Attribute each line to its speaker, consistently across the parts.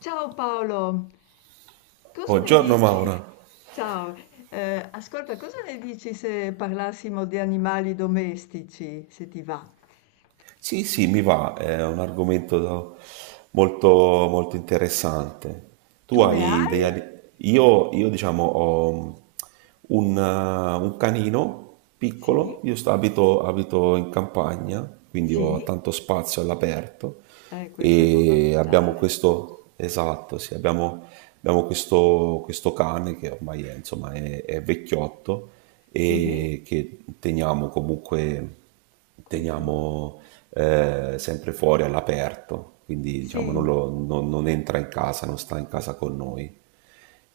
Speaker 1: Ciao Paolo, cosa ne
Speaker 2: Buongiorno
Speaker 1: dici?
Speaker 2: Maura.
Speaker 1: Ciao, ascolta, cosa ne dici se parlassimo di animali domestici, se ti va?
Speaker 2: Sì, sì, mi va, è un argomento molto, molto interessante. Tu
Speaker 1: Tu ne
Speaker 2: hai degli
Speaker 1: hai?
Speaker 2: ani- Io, diciamo, ho un, eh, un canino
Speaker 1: Sì,
Speaker 2: piccolo, io sto-
Speaker 1: sì,
Speaker 2: abito, abito in campagna, quindi
Speaker 1: sì.
Speaker 2: ho tanto spazio all'aperto
Speaker 1: Questo è
Speaker 2: e abbiamo
Speaker 1: fondamentale.
Speaker 2: questo, esatto, sì, abbiamo questo cane che ormai è, insomma, è vecchiotto
Speaker 1: Sì,
Speaker 2: e che teniamo comunque
Speaker 1: con cura.
Speaker 2: teniamo sempre fuori all'aperto, quindi diciamo non,
Speaker 1: Sì,
Speaker 2: lo- non- non entra in casa, non sta in casa con noi.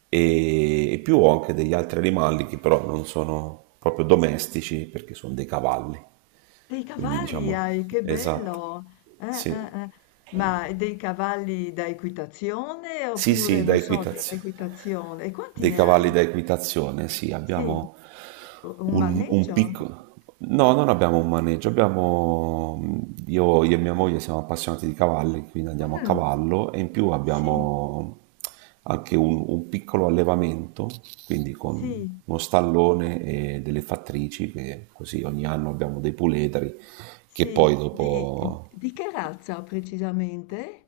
Speaker 2: E più ho anche degli altri animali che però non sono proprio domestici perché sono dei cavalli,
Speaker 1: dei
Speaker 2: quindi
Speaker 1: cavalli
Speaker 2: diciamo,
Speaker 1: hai, che
Speaker 2: esatto,
Speaker 1: bello.
Speaker 2: sì,
Speaker 1: Eh. Ma dei cavalli da equitazione
Speaker 2: sì,
Speaker 1: oppure,
Speaker 2: sì, da
Speaker 1: non so,
Speaker 2: equitazione.
Speaker 1: dell'equitazione? E quanti
Speaker 2: Dei
Speaker 1: ne
Speaker 2: cavalli
Speaker 1: hai?
Speaker 2: da equitazione, sì,
Speaker 1: Sì,
Speaker 2: abbiamo
Speaker 1: Un
Speaker 2: un
Speaker 1: maneggio?
Speaker 2: piccolo... No,
Speaker 1: Sì.
Speaker 2: non abbiamo un maneggio, abbiamo... Io e mia moglie siamo appassionati di cavalli, quindi andiamo a
Speaker 1: Mh,
Speaker 2: cavallo e in più
Speaker 1: sì,
Speaker 2: abbiamo anche un piccolo allevamento, quindi con
Speaker 1: sì,
Speaker 2: uno stallone e delle fattrici, che così ogni anno abbiamo dei puledri che
Speaker 1: sì.
Speaker 2: poi
Speaker 1: Di
Speaker 2: dopo...
Speaker 1: di che razza precisamente?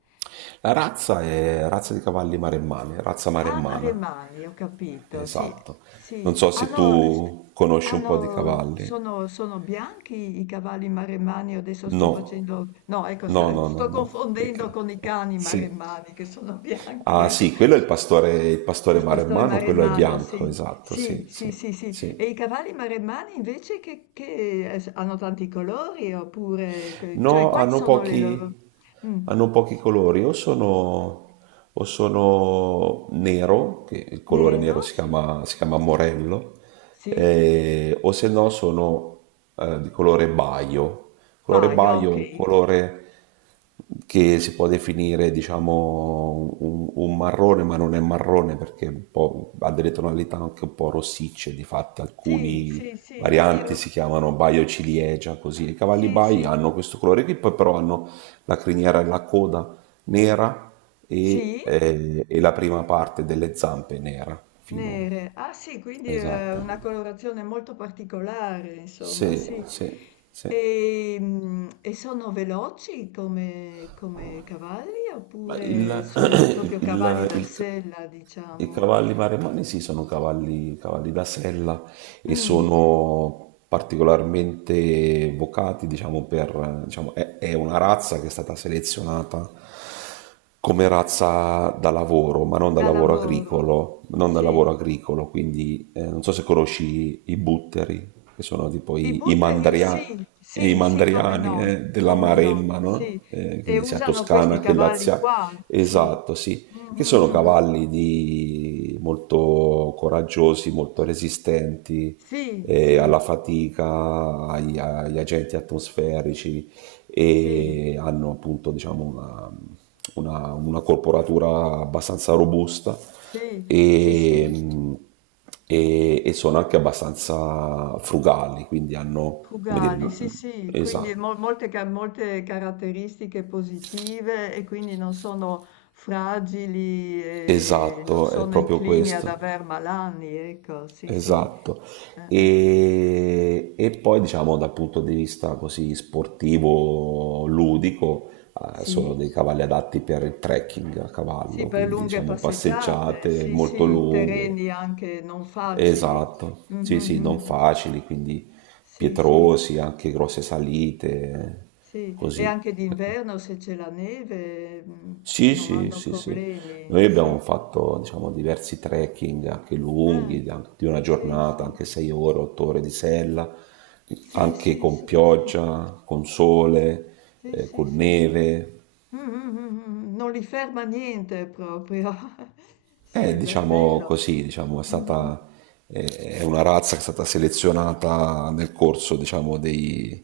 Speaker 2: La razza è razza di cavalli maremmani, razza
Speaker 1: Ah,
Speaker 2: maremmana.
Speaker 1: Remani, ho capito, sì,
Speaker 2: Esatto.
Speaker 1: sì,
Speaker 2: Non so se tu conosci un po' di cavalli.
Speaker 1: sono bianchi i cavalli maremmani, adesso
Speaker 2: No,
Speaker 1: no, ecco,
Speaker 2: no, no, no,
Speaker 1: sto
Speaker 2: no. E
Speaker 1: confondendo
Speaker 2: che-
Speaker 1: con i cani
Speaker 2: Sì.
Speaker 1: maremmani che sono bianchi,
Speaker 2: Ah,
Speaker 1: ecco,
Speaker 2: sì, quello è il pastore
Speaker 1: il pastore
Speaker 2: maremmano, quello è
Speaker 1: maremmano,
Speaker 2: bianco,
Speaker 1: sì,
Speaker 2: esatto,
Speaker 1: sì,
Speaker 2: sì,
Speaker 1: sì,
Speaker 2: sì,
Speaker 1: sì, sì,
Speaker 2: sì.
Speaker 1: e i cavalli maremmani invece che, hanno tanti colori oppure, cioè,
Speaker 2: No,
Speaker 1: quali
Speaker 2: hanno
Speaker 1: sono le loro?
Speaker 2: pochi,
Speaker 1: Mm,
Speaker 2: hanno pochi colori, o sono nero, che il colore nero
Speaker 1: nero,
Speaker 2: si
Speaker 1: sì,
Speaker 2: chiama, si chiama morello,
Speaker 1: sì,
Speaker 2: o se no sono di colore baio. Il colore
Speaker 1: paio,
Speaker 2: baio
Speaker 1: ok.
Speaker 2: è un colore che si può definire, diciamo, un marrone, ma non è marrone perché è un po', ha delle tonalità anche un po' rossicce, di fatto
Speaker 1: Sì,
Speaker 2: alcuni,
Speaker 1: sì, sì, sì,
Speaker 2: varianti, si chiamano Baio ciliegia, così. I cavalli
Speaker 1: sì,
Speaker 2: Bai
Speaker 1: sì,
Speaker 2: hanno questo colore qui, poi però hanno la criniera e la coda nera
Speaker 1: sì,
Speaker 2: e la prima parte delle zampe nera, fino...
Speaker 1: nere. Ah sì, quindi è una
Speaker 2: Esatto.
Speaker 1: colorazione molto particolare, insomma,
Speaker 2: Sì,
Speaker 1: sì.
Speaker 2: sì, sì.
Speaker 1: E sono veloci come cavalli
Speaker 2: Ma
Speaker 1: oppure sono proprio cavalli
Speaker 2: il-
Speaker 1: da
Speaker 2: il-
Speaker 1: sella,
Speaker 2: i
Speaker 1: diciamo?
Speaker 2: cavalli maremani sì, sono cavalli da sella e
Speaker 1: Mm,
Speaker 2: sono particolarmente vocati, diciamo, per, diciamo, è una razza che è stata selezionata come razza da lavoro, ma non da
Speaker 1: da
Speaker 2: lavoro
Speaker 1: lavoro,
Speaker 2: agricolo, non da
Speaker 1: sì.
Speaker 2: lavoro agricolo, quindi non so se conosci i butteri, che sono tipo
Speaker 1: I
Speaker 2: i, i
Speaker 1: butteri sì,
Speaker 2: mandria- e i
Speaker 1: sì, sì, come
Speaker 2: mandriani
Speaker 1: no,
Speaker 2: della
Speaker 1: come no,
Speaker 2: Maremma, no?
Speaker 1: sì. E
Speaker 2: Quindi sia
Speaker 1: usano questi
Speaker 2: Toscana che
Speaker 1: cavalli
Speaker 2: Lazia,
Speaker 1: qua, sì.
Speaker 2: esatto, sì,
Speaker 1: Mm,
Speaker 2: che
Speaker 1: mm,
Speaker 2: sono
Speaker 1: mm, mm.
Speaker 2: cavalli molto coraggiosi, molto resistenti
Speaker 1: Sì, sì,
Speaker 2: alla fatica, agli agenti atmosferici
Speaker 1: sì,
Speaker 2: e hanno appunto diciamo, una corporatura abbastanza robusta
Speaker 1: sì, sì, sì,
Speaker 2: e, mh, e sono anche abbastanza frugali, quindi hanno, come dire,
Speaker 1: fugali, sì, sì. Quindi
Speaker 2: esatto,
Speaker 1: molte caratteristiche positive e quindi non sono fragili e non
Speaker 2: esatto, è
Speaker 1: sono
Speaker 2: proprio
Speaker 1: inclini ad
Speaker 2: questo,
Speaker 1: aver malanni, ecco, sì, sì.
Speaker 2: esatto.
Speaker 1: Eh.
Speaker 2: E poi diciamo dal punto di vista così sportivo, ludico,
Speaker 1: Sì?
Speaker 2: sono dei cavalli adatti per il trekking a
Speaker 1: Sì,
Speaker 2: cavallo,
Speaker 1: per
Speaker 2: quindi
Speaker 1: lunghe
Speaker 2: diciamo
Speaker 1: passeggiate,
Speaker 2: passeggiate
Speaker 1: sì,
Speaker 2: molto
Speaker 1: sì, in
Speaker 2: lunghe,
Speaker 1: terreni anche non facili.
Speaker 2: esatto, sì sì,
Speaker 1: Mhm,
Speaker 2: non
Speaker 1: mhm.
Speaker 2: facili, quindi
Speaker 1: Sì, sì,
Speaker 2: pietrosi, anche grosse salite,
Speaker 1: sì. E
Speaker 2: così.
Speaker 1: anche d'inverno se c'è la neve
Speaker 2: Sì,
Speaker 1: non
Speaker 2: sì,
Speaker 1: hanno
Speaker 2: sì, sì.
Speaker 1: problemi,
Speaker 2: Noi
Speaker 1: sì.
Speaker 2: abbiamo fatto, diciamo, diversi trekking anche
Speaker 1: Eh,
Speaker 2: lunghi, di anche di una
Speaker 1: sì,
Speaker 2: giornata,
Speaker 1: sì.
Speaker 2: anche 6 ore, 8 ore di sella,
Speaker 1: Sì,
Speaker 2: anche
Speaker 1: sì,
Speaker 2: con
Speaker 1: sì, sì.
Speaker 2: pioggia, con sole,
Speaker 1: Sì, sì,
Speaker 2: con
Speaker 1: sì, sì.
Speaker 2: neve.
Speaker 1: Mm, mm, mm, mm. Non li ferma niente proprio. Sì,
Speaker 2: Diciamo
Speaker 1: bello.
Speaker 2: così, diciamo,
Speaker 1: Mm.
Speaker 2: eh, è una razza che è stata selezionata nel corso, diciamo, dei,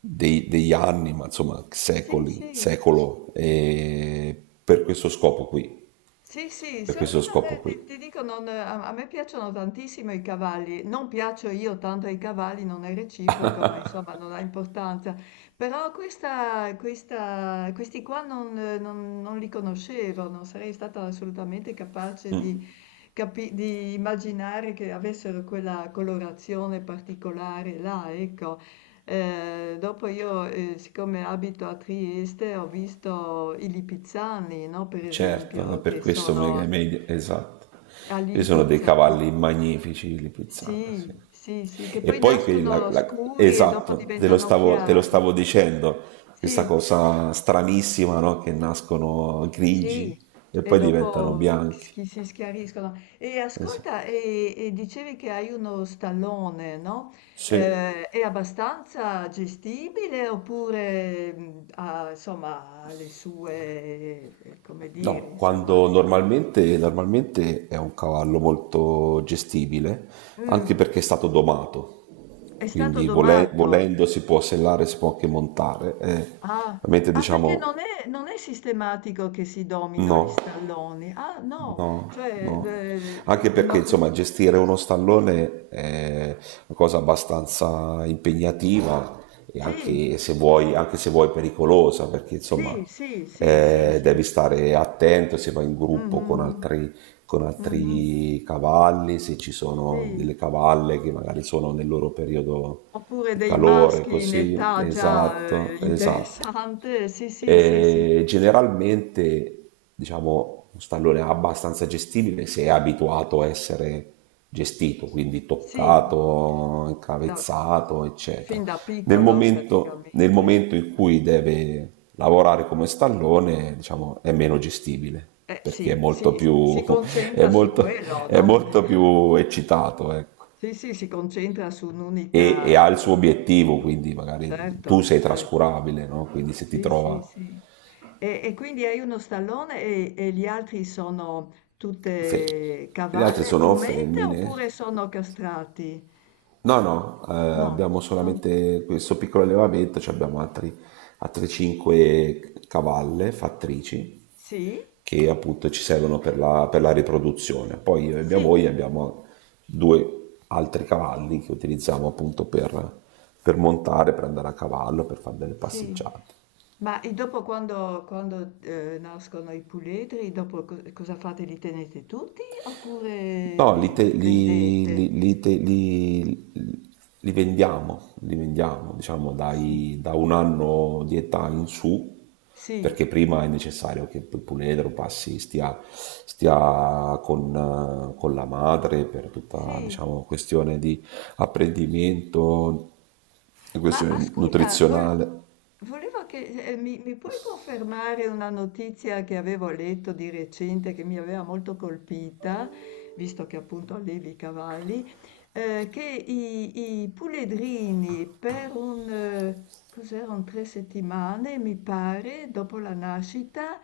Speaker 2: dei- degli anni, ma insomma
Speaker 1: Sì,
Speaker 2: secoli,
Speaker 1: sì.
Speaker 2: secolo, e per questo scopo qui,
Speaker 1: Sì, sì,
Speaker 2: per
Speaker 1: solo
Speaker 2: questo
Speaker 1: che non
Speaker 2: scopo
Speaker 1: è- ti,
Speaker 2: qui.
Speaker 1: ti dico, a me piacciono tantissimo i cavalli, non piaccio io tanto ai cavalli, non è reciproco, ma insomma non ha importanza. Però questi qua non li conoscevo, non sarei stata assolutamente capace di immaginare che avessero quella colorazione particolare là, ecco. Dopo io, siccome abito a Trieste, ho visto i lipizzani, no, per
Speaker 2: Certo, no,
Speaker 1: esempio,
Speaker 2: per
Speaker 1: che
Speaker 2: questo Mega
Speaker 1: sono
Speaker 2: Media, esatto.
Speaker 1: a
Speaker 2: Ci sono dei
Speaker 1: Lipizza, no?
Speaker 2: cavalli magnifici li pizzano, sì.
Speaker 1: Sì, sì, sì, che
Speaker 2: E
Speaker 1: poi
Speaker 2: poi
Speaker 1: nascono scuri e dopo
Speaker 2: esatto, te lo
Speaker 1: diventano
Speaker 2: stavo, te lo
Speaker 1: chiari.
Speaker 2: stavo dicendo, questa
Speaker 1: Sì.
Speaker 2: cosa stranissima, no? Che nascono
Speaker 1: Sì,
Speaker 2: grigi e
Speaker 1: e
Speaker 2: poi diventano
Speaker 1: dopo
Speaker 2: bianchi.
Speaker 1: si schiariscono. E ascolta,
Speaker 2: Esatto.
Speaker 1: e dicevi che hai uno stallone, no?
Speaker 2: Sì.
Speaker 1: È abbastanza gestibile oppure insomma, ha le sue, come dire,
Speaker 2: No,
Speaker 1: insomma,
Speaker 2: quando normalmente è un cavallo molto gestibile, anche
Speaker 1: mm,
Speaker 2: perché è stato
Speaker 1: è
Speaker 2: domato,
Speaker 1: stato
Speaker 2: quindi
Speaker 1: domato.
Speaker 2: volendo si può sellare, si può anche montare.
Speaker 1: Ah,
Speaker 2: Ovviamente
Speaker 1: ah, perché
Speaker 2: diciamo
Speaker 1: non è sistematico che si domino gli
Speaker 2: no.
Speaker 1: stalloni. Ah, no,
Speaker 2: No,
Speaker 1: cioè,
Speaker 2: no. Anche
Speaker 1: no,
Speaker 2: perché insomma gestire uno stallone è una cosa abbastanza impegnativa e
Speaker 1: sì,
Speaker 2: anche se vuoi pericolosa, perché
Speaker 1: sì,
Speaker 2: insomma
Speaker 1: sì, sì, sì, sì.
Speaker 2: devi stare attento se vai in gruppo con
Speaker 1: Mh-mh-mh,
Speaker 2: altri, con
Speaker 1: mh-mh.
Speaker 2: altri cavalli, se ci sono
Speaker 1: Sì,
Speaker 2: delle cavalle che magari sono nel loro periodo
Speaker 1: oppure
Speaker 2: di
Speaker 1: dei
Speaker 2: calore,
Speaker 1: maschi in
Speaker 2: così.
Speaker 1: età già,
Speaker 2: Esatto, esatto.
Speaker 1: interessante. Sì, sì, sì, sì.
Speaker 2: Generalmente, diciamo, un stallone abbastanza gestibile se è abituato a essere gestito, quindi
Speaker 1: Sì,
Speaker 2: toccato,
Speaker 1: da
Speaker 2: incavezzato, eccetera.
Speaker 1: fin da
Speaker 2: Nel
Speaker 1: piccolo
Speaker 2: momento, nel
Speaker 1: praticamente.
Speaker 2: momento in cui deve lavorare come stallone, diciamo, è meno gestibile
Speaker 1: Eh
Speaker 2: perché
Speaker 1: sì, sì, s si
Speaker 2: è
Speaker 1: concentra su
Speaker 2: molto,
Speaker 1: quello,
Speaker 2: è
Speaker 1: no, eh.
Speaker 2: molto più eccitato, ecco.
Speaker 1: Sì, sì, si concentra su
Speaker 2: E,
Speaker 1: un'unica
Speaker 2: e ha il suo obiettivo, quindi magari tu
Speaker 1: certo,
Speaker 2: sei
Speaker 1: certo.
Speaker 2: trascurabile, no? Quindi se ti
Speaker 1: Sì, sì,
Speaker 2: trova
Speaker 1: sì. E quindi hai uno stallone e gli altri sono
Speaker 2: Fe-
Speaker 1: tutte
Speaker 2: le altre
Speaker 1: cavalle,
Speaker 2: sono
Speaker 1: giummente oppure
Speaker 2: femmine.
Speaker 1: sono castrati?
Speaker 2: No, no,
Speaker 1: No,
Speaker 2: abbiamo
Speaker 1: sono...
Speaker 2: solamente questo piccolo allevamento, cioè abbiamo altri, altre cinque cavalle fattrici
Speaker 1: Sì?
Speaker 2: che appunto ci servono per la riproduzione. Poi io e mia
Speaker 1: Sì,
Speaker 2: moglie abbiamo due altri cavalli che utilizziamo appunto per montare, per andare a cavallo, per fare delle
Speaker 1: sì.
Speaker 2: passeggiate.
Speaker 1: Ma e dopo quando, nascono i puledri, dopo cosa fate? Li tenete tutti oppure
Speaker 2: No,
Speaker 1: li, li vendete?
Speaker 2: li vendiamo, diciamo,
Speaker 1: Sì,
Speaker 2: da un anno di età in su,
Speaker 1: sì,
Speaker 2: perché prima è necessario che il puledro passi, stia con la madre per tutta,
Speaker 1: sì.
Speaker 2: diciamo, questione di apprendimento,
Speaker 1: Ma
Speaker 2: questione
Speaker 1: ascolta,
Speaker 2: nutrizionale.
Speaker 1: volevo che mi puoi confermare una notizia che avevo letto di recente che mi aveva molto colpita, visto che appunto allevi i cavalli, che i puledrini per un, cos'erano, 3 settimane, mi pare, dopo la nascita,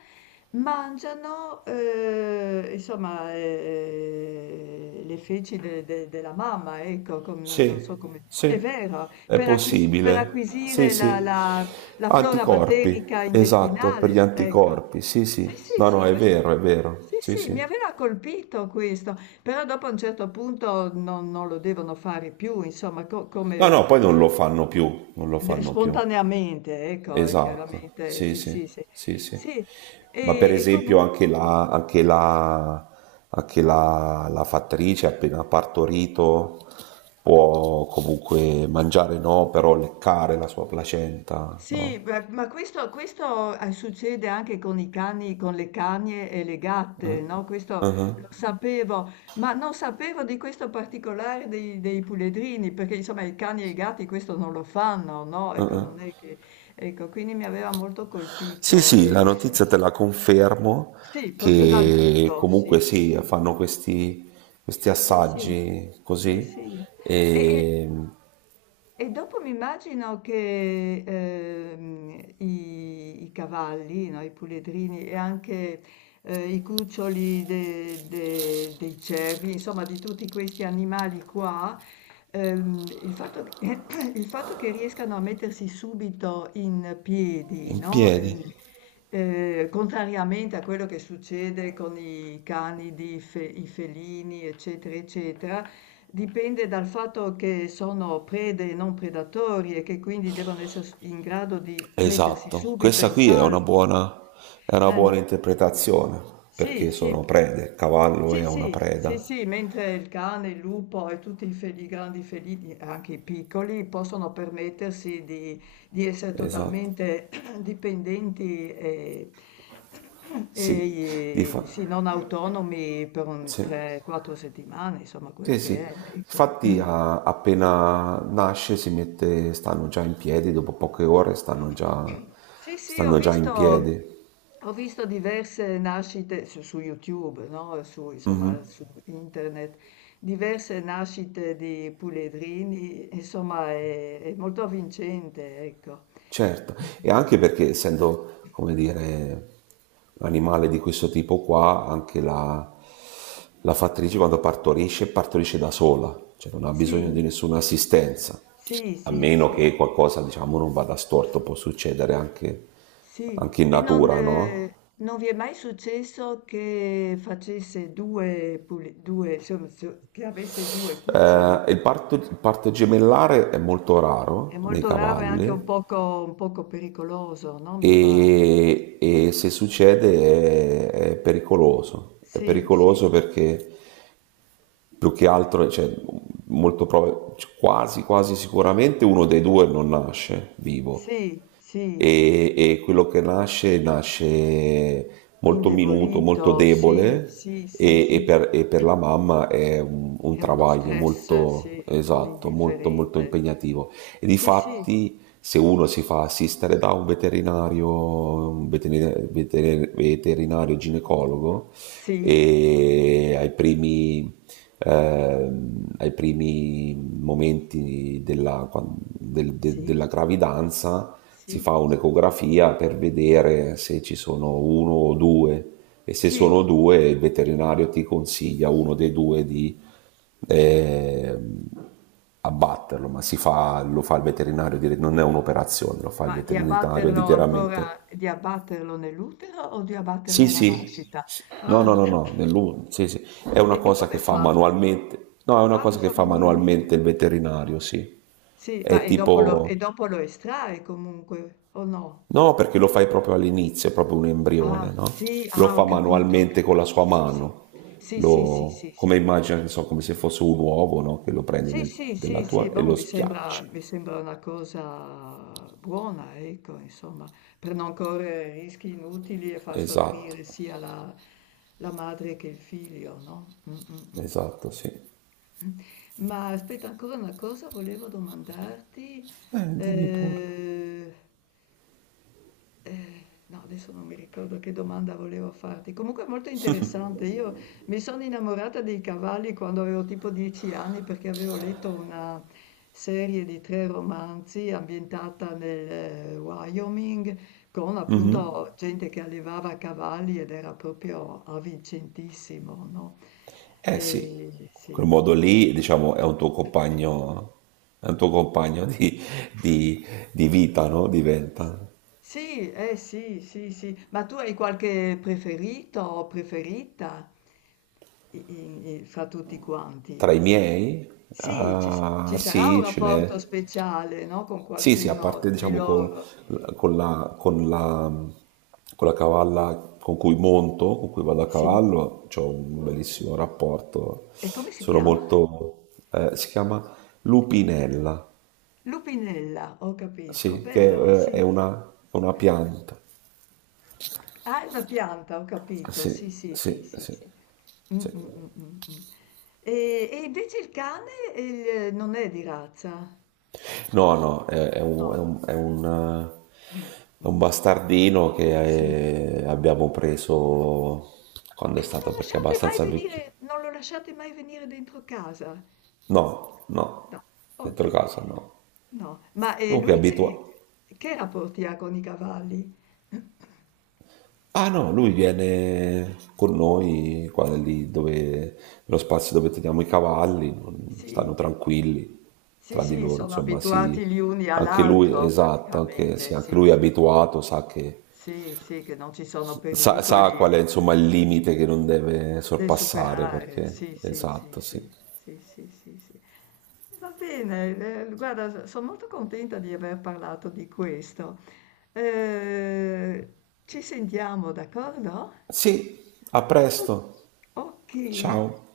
Speaker 1: mangiano, insomma, le feci della mamma, ecco, non so
Speaker 2: Sì,
Speaker 1: come... È
Speaker 2: sì,
Speaker 1: vero,
Speaker 2: è
Speaker 1: per
Speaker 2: possibile. Sì,
Speaker 1: acquisire la
Speaker 2: sì.
Speaker 1: la la flora
Speaker 2: Anticorpi,
Speaker 1: batterica
Speaker 2: esatto, per
Speaker 1: intestinale,
Speaker 2: gli
Speaker 1: ecco.
Speaker 2: anticorpi. Sì,
Speaker 1: Sì,
Speaker 2: sì.
Speaker 1: sì,
Speaker 2: No, no,
Speaker 1: sì,
Speaker 2: è
Speaker 1: questo
Speaker 2: vero, è vero.
Speaker 1: sì,
Speaker 2: Sì,
Speaker 1: sì, mi
Speaker 2: sì.
Speaker 1: aveva colpito questo, però dopo a un certo punto non lo devono fare più, insomma, co come
Speaker 2: No, no, poi non
Speaker 1: eh,
Speaker 2: lo fanno più, non lo
Speaker 1: de
Speaker 2: fanno più.
Speaker 1: spontaneamente, ecco,
Speaker 2: Esatto.
Speaker 1: chiaramente,
Speaker 2: Sì,
Speaker 1: sì, sì,
Speaker 2: sì.
Speaker 1: sì.
Speaker 2: Sì, sì.
Speaker 1: Sì,
Speaker 2: Ma per
Speaker 1: e
Speaker 2: esempio
Speaker 1: comunque
Speaker 2: anche la fattrice appena partorito può comunque mangiare no, però leccare la sua placenta,
Speaker 1: sì,
Speaker 2: no?
Speaker 1: beh, ma succede anche con i cani, con le cagne e le gatte, no? Questo lo
Speaker 2: Ah-ah.
Speaker 1: sapevo, ma non sapevo di questo particolare dei puledrini, perché insomma i cani e i gatti questo non lo fanno, no? Ecco, non è che, ecco, quindi mi aveva molto
Speaker 2: Sì,
Speaker 1: colpito.
Speaker 2: sì, la notizia te la confermo
Speaker 1: Sì, proprio dal
Speaker 2: che
Speaker 1: vivo,
Speaker 2: comunque
Speaker 1: sì.
Speaker 2: sì, fanno questi
Speaker 1: Sì, sì,
Speaker 2: assaggi
Speaker 1: sì,
Speaker 2: così
Speaker 1: sì. E, e-
Speaker 2: e
Speaker 1: E dopo mi immagino che i cavalli, no, i puledrini e anche i cuccioli dei cervi, insomma di tutti questi animali qua, il fatto che, il fatto che riescano a mettersi subito in piedi,
Speaker 2: in
Speaker 1: no? Ehm,
Speaker 2: piedi.
Speaker 1: eh, contrariamente a quello che succede con i cani, i felini, eccetera, eccetera, dipende dal fatto che sono prede e non predatori e che quindi devono essere s in grado di mettersi
Speaker 2: Esatto,
Speaker 1: subito
Speaker 2: questa
Speaker 1: in
Speaker 2: qui è
Speaker 1: salvo,
Speaker 2: una
Speaker 1: no,
Speaker 2: buona, è una
Speaker 1: eh.
Speaker 2: buona interpretazione
Speaker 1: Sì,
Speaker 2: perché
Speaker 1: sì.
Speaker 2: sono prede, il cavallo
Speaker 1: Sì,
Speaker 2: è una
Speaker 1: sì,
Speaker 2: preda.
Speaker 1: sì, sì, mentre il cane, il lupo e tutti i grandi felini, anche i piccoli, possono permettersi di essere
Speaker 2: Esatto,
Speaker 1: totalmente dipendenti e
Speaker 2: sì, di
Speaker 1: e
Speaker 2: fa-
Speaker 1: sì, non autonomi per un
Speaker 2: sì.
Speaker 1: 3, 4 settimane, insomma quello
Speaker 2: Sì,
Speaker 1: che
Speaker 2: sì.
Speaker 1: è, ecco. Mh.
Speaker 2: Infatti appena nasce stanno già in piedi, dopo poche ore stanno già,
Speaker 1: Sì, sì,
Speaker 2: stanno già in piedi.
Speaker 1: ho visto diverse nascite su YouTube, no? Su, insomma, su internet, diverse nascite di puledrini, insomma, è molto avvincente, ecco.
Speaker 2: Certo, e
Speaker 1: Mm.
Speaker 2: anche perché essendo, come dire, un animale di questo tipo qua, anche la fattrice quando partorisce, partorisce da sola, cioè non ha bisogno di
Speaker 1: Sì,
Speaker 2: nessuna assistenza,
Speaker 1: sì,
Speaker 2: a
Speaker 1: sì,
Speaker 2: meno
Speaker 1: sì.
Speaker 2: che qualcosa, diciamo, non vada storto, può succedere anche,
Speaker 1: Sì,
Speaker 2: anche in
Speaker 1: e non,
Speaker 2: natura, no?
Speaker 1: ehm, non vi è mai successo che facesse 2 puli 2 insomma so che avesse 2 cuccioli?
Speaker 2: Eh, il,
Speaker 1: Perché
Speaker 2: parto, il parto gemellare è molto
Speaker 1: è
Speaker 2: raro nei
Speaker 1: molto raro e anche un
Speaker 2: cavalli
Speaker 1: poco un poco pericoloso, no, mi pare.
Speaker 2: e se succede è pericoloso. È
Speaker 1: Sì, sì,
Speaker 2: pericoloso perché più che altro, cioè, quasi sicuramente uno dei due non nasce vivo
Speaker 1: sì, sì,
Speaker 2: e quello che nasce molto minuto, molto
Speaker 1: indebolito, sì,
Speaker 2: debole
Speaker 1: sì, sì,
Speaker 2: e, e
Speaker 1: sì.
Speaker 2: per, e per la mamma è un
Speaker 1: È uno
Speaker 2: travaglio
Speaker 1: stress,
Speaker 2: molto
Speaker 1: sì, non
Speaker 2: esatto, molto molto
Speaker 1: indifferente.
Speaker 2: impegnativo. E
Speaker 1: Sì, sì,
Speaker 2: difatti se uno si fa assistere da un veterinario ginecologo
Speaker 1: sì,
Speaker 2: e ai primi momenti della, quan- del- de-
Speaker 1: sì,
Speaker 2: della gravidanza si
Speaker 1: sì,
Speaker 2: fa un'ecografia per vedere se ci sono uno o due e se
Speaker 1: sì.
Speaker 2: sono due il veterinario ti consiglia uno dei due di eh, abbatterlo, ma si fa, lo fa il veterinario, non è un'operazione, lo fa il
Speaker 1: Ma di
Speaker 2: veterinario
Speaker 1: abbatterlo ancora
Speaker 2: direttamente.
Speaker 1: di abbatterlo nell'utero o di abbatterlo
Speaker 2: Sì,
Speaker 1: alla
Speaker 2: sì,
Speaker 1: nascita?
Speaker 2: sì. No, no,
Speaker 1: Ah,
Speaker 2: no, no, sì, sì. È
Speaker 1: e
Speaker 2: una
Speaker 1: e
Speaker 2: cosa che
Speaker 1: come
Speaker 2: fa
Speaker 1: fa?
Speaker 2: manualmente, no, è una
Speaker 1: Ah, lo
Speaker 2: cosa che
Speaker 1: fa
Speaker 2: fa
Speaker 1: manualmente.
Speaker 2: manualmente il veterinario, sì.
Speaker 1: Sì, ma
Speaker 2: È
Speaker 1: e dopo lo e
Speaker 2: tipo...
Speaker 1: dopo lo estrae comunque, o no?
Speaker 2: No, perché lo fai proprio all'inizio, è proprio un
Speaker 1: Ah,
Speaker 2: embrione, no?
Speaker 1: sì,
Speaker 2: Lo
Speaker 1: ah,
Speaker 2: fa
Speaker 1: ho
Speaker 2: manualmente con la
Speaker 1: capito,
Speaker 2: sua
Speaker 1: sì, sì.
Speaker 2: mano,
Speaker 1: Sì, sì, sì, sì, sì.
Speaker 2: come immagina, non so, come se fosse un uovo, no? Che lo prendi
Speaker 1: Sì, sì,
Speaker 2: della
Speaker 1: sì, sì,
Speaker 2: tua e
Speaker 1: boh,
Speaker 2: lo schiacci.
Speaker 1: mi sembra una cosa buona, ecco, insomma, per non correre rischi inutili e far
Speaker 2: Esatto,
Speaker 1: soffrire sia la madre che il figlio, no? Mm, mm, mm.
Speaker 2: esatto, sì.
Speaker 1: Ma aspetta, ancora una cosa volevo domandarti.
Speaker 2: Dimmi pure.
Speaker 1: eh, no, adesso non mi ricordo che domanda volevo farti. Comunque è molto interessante. Io mi sono innamorata dei cavalli quando avevo tipo 10 anni perché avevo letto una serie di tre romanzi ambientata nel Wyoming con appunto gente che allevava cavalli ed era proprio avvincentissimo, no?
Speaker 2: Eh sì,
Speaker 1: E,
Speaker 2: quel
Speaker 1: sì.
Speaker 2: modo
Speaker 1: Mm.
Speaker 2: lì, diciamo, è un tuo compagno, di- di vita, no? Diventa.
Speaker 1: Sì, eh sì, sì, sì, ma tu hai qualche preferito o preferita fra tutti quanti?
Speaker 2: Tra i miei?
Speaker 1: Sì, ci, s-
Speaker 2: Ah,
Speaker 1: ci sarà un
Speaker 2: sì, ce
Speaker 1: rapporto
Speaker 2: n'è.
Speaker 1: speciale, no? Con
Speaker 2: Sì, sì, a
Speaker 1: qualcuno
Speaker 2: parte
Speaker 1: di
Speaker 2: diciamo
Speaker 1: loro.
Speaker 2: con la, con la- con la cavalla con cui monto, con cui vado a
Speaker 1: Sì,
Speaker 2: cavallo, ho un bellissimo rapporto.
Speaker 1: e come si chiama?
Speaker 2: Si chiama lupinella,
Speaker 1: Lupinella, ho capito,
Speaker 2: sì, che
Speaker 1: bello, sì.
Speaker 2: è una pianta.
Speaker 1: Ah, è una pianta, ho capito,
Speaker 2: Sì,
Speaker 1: sì, sì, sì,
Speaker 2: sì,
Speaker 1: sì,
Speaker 2: sì,
Speaker 1: sì. Mh,
Speaker 2: sì.
Speaker 1: mh, mh, mh, mh. E invece il cane, non è di razza?
Speaker 2: No, no,
Speaker 1: No. Mh,
Speaker 2: è un
Speaker 1: mh.
Speaker 2: bastardino
Speaker 1: Sì.
Speaker 2: che abbiamo preso
Speaker 1: E non lo
Speaker 2: perché è
Speaker 1: lasciate mai
Speaker 2: abbastanza vecchio.
Speaker 1: venire non lo lasciate mai venire dentro casa?
Speaker 2: No, no,
Speaker 1: No,
Speaker 2: dentro
Speaker 1: okay.
Speaker 2: casa no.
Speaker 1: No, ma,
Speaker 2: Comunque è
Speaker 1: lui che
Speaker 2: abitua.
Speaker 1: che rapporti ha con i cavalli?
Speaker 2: Ah no, lui viene con noi qua lì dove, nello spazio dove teniamo i cavalli,
Speaker 1: Sì,
Speaker 2: stanno tranquilli
Speaker 1: sì,
Speaker 2: tra di
Speaker 1: sì,
Speaker 2: loro,
Speaker 1: sono
Speaker 2: insomma,
Speaker 1: abituati
Speaker 2: sì.
Speaker 1: gli uni
Speaker 2: Anche lui,
Speaker 1: all'altro
Speaker 2: esatto, anche,
Speaker 1: praticamente,
Speaker 2: sì, anche
Speaker 1: sì,
Speaker 2: lui è
Speaker 1: sì.
Speaker 2: abituato, sa che,
Speaker 1: Sì, sì, che non ci sono
Speaker 2: sa, sa
Speaker 1: pericoli.
Speaker 2: qual è, insomma, il limite che non deve
Speaker 1: Devi
Speaker 2: sorpassare,
Speaker 1: superare,
Speaker 2: perché,
Speaker 1: sì, sì, sì,
Speaker 2: esatto, sì.
Speaker 1: sì, sì, sì, sì, sì. E va bene, guarda, sono molto contenta di aver parlato di questo. Eh, Ci sentiamo, d'accordo?
Speaker 2: Sì, a
Speaker 1: O-
Speaker 2: presto,
Speaker 1: Ok.
Speaker 2: ciao.